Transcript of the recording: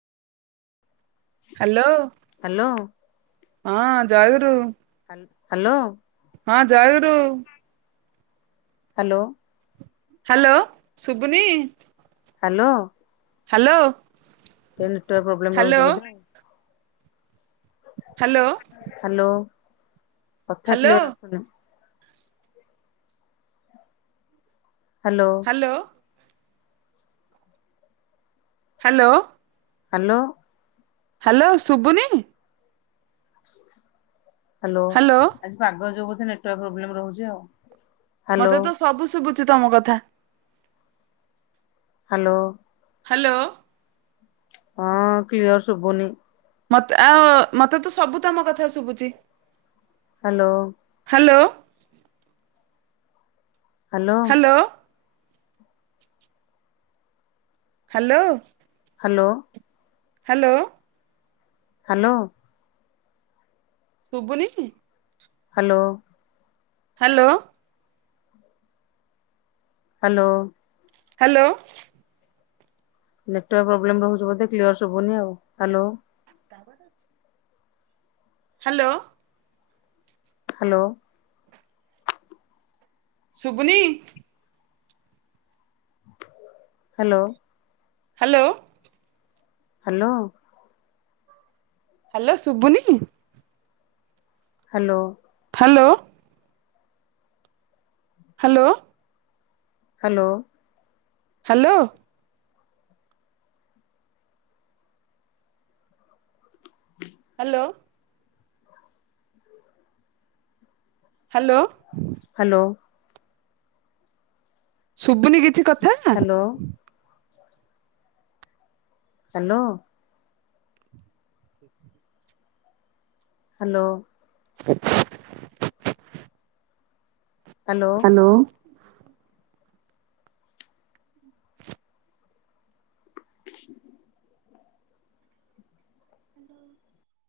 Hello, hello ହଁ ଜୟଗୁରୁ। ହାଲ୍, ହାଲୋ। ହଁ ଜୟଗୁରୁ। ହ୍ୟାଲୋ। ହ୍ୟାଲୋ ଶୁବୁନି। ହ୍ୟାଲୋ। ହ୍ୟାଲୋ। ତୋର ନେଟୱାର୍ ପ୍ରୋବ୍ଲେମ ହ୍ୟାଲୋ ରହୁଛି ବଧେ। ହ୍ୟାଲୋ। ହ୍ୟାଲୋ କଥା ହ୍ୟାଲୋ କ୍ଲିୟର ଆସୁନି। Hello. Hello. Hello. Hello. Hello ଶୁବୁନି। ହ୍ୟାଲୋ ଆଜି ପାଗ ଯୋଗୁ ବୋଧେ ନେଟୱର୍କ ପ୍ରୋବେଲେମ୍ ରହୁଛି ଆଉ। ହ୍ୟାଲୋ ମତେ ତ ସବୁ ଶୁଭୁଛୁ ତମ କଥା। ହ୍ୟାଲୋ। ହ୍ୟାଲୋ। ହଁ କ୍ଲିୟର ଶୁବୁନି। ମତେ ଆଉ ମତେ ତ ସବୁ ତମ କଥା ଶୁଭୁଚି। ହ୍ୟାଲୋ। ହ୍ୟାଲୋ। ହ୍ୟାଲୋ। ତ? ହ୍ୟାଲୋ। ହ୍ୟାଲୋ। ହ୍ୟାଲୋ। ହ୍ୟାଲୋ। ଶୁବୁନିକି? Hello. Hello. Hello. Hello. Network problem ରହୁଛି ବୋଧେ କ୍ଲିଅର ଶୁବୁନି ଆଉ ହ୍ୟାଲୋ। ତାବାର ଅଛି। ହ୍ୟାଲୋ। ହ୍ୟାଲୋ। ଶୁବୁନି? ହ୍ୟାଲୋ। ହ୍ୟାଲୋ। ହ୍ୟାଲୋ। ହ୍ୟାଲୋ ଶୁବୁନି? Hello. Hello. Hello. Hello. Hello. Hello. Hello. Hello. ଶୁଭୁନି କିଛି କଥା ହ୍ୟାଲୋ ହ୍ୟାଲୋ। ହ୍ୟାଲୋ। [inaudible] ହ୍ୟାଲୋ। [inaudible] [inaudible]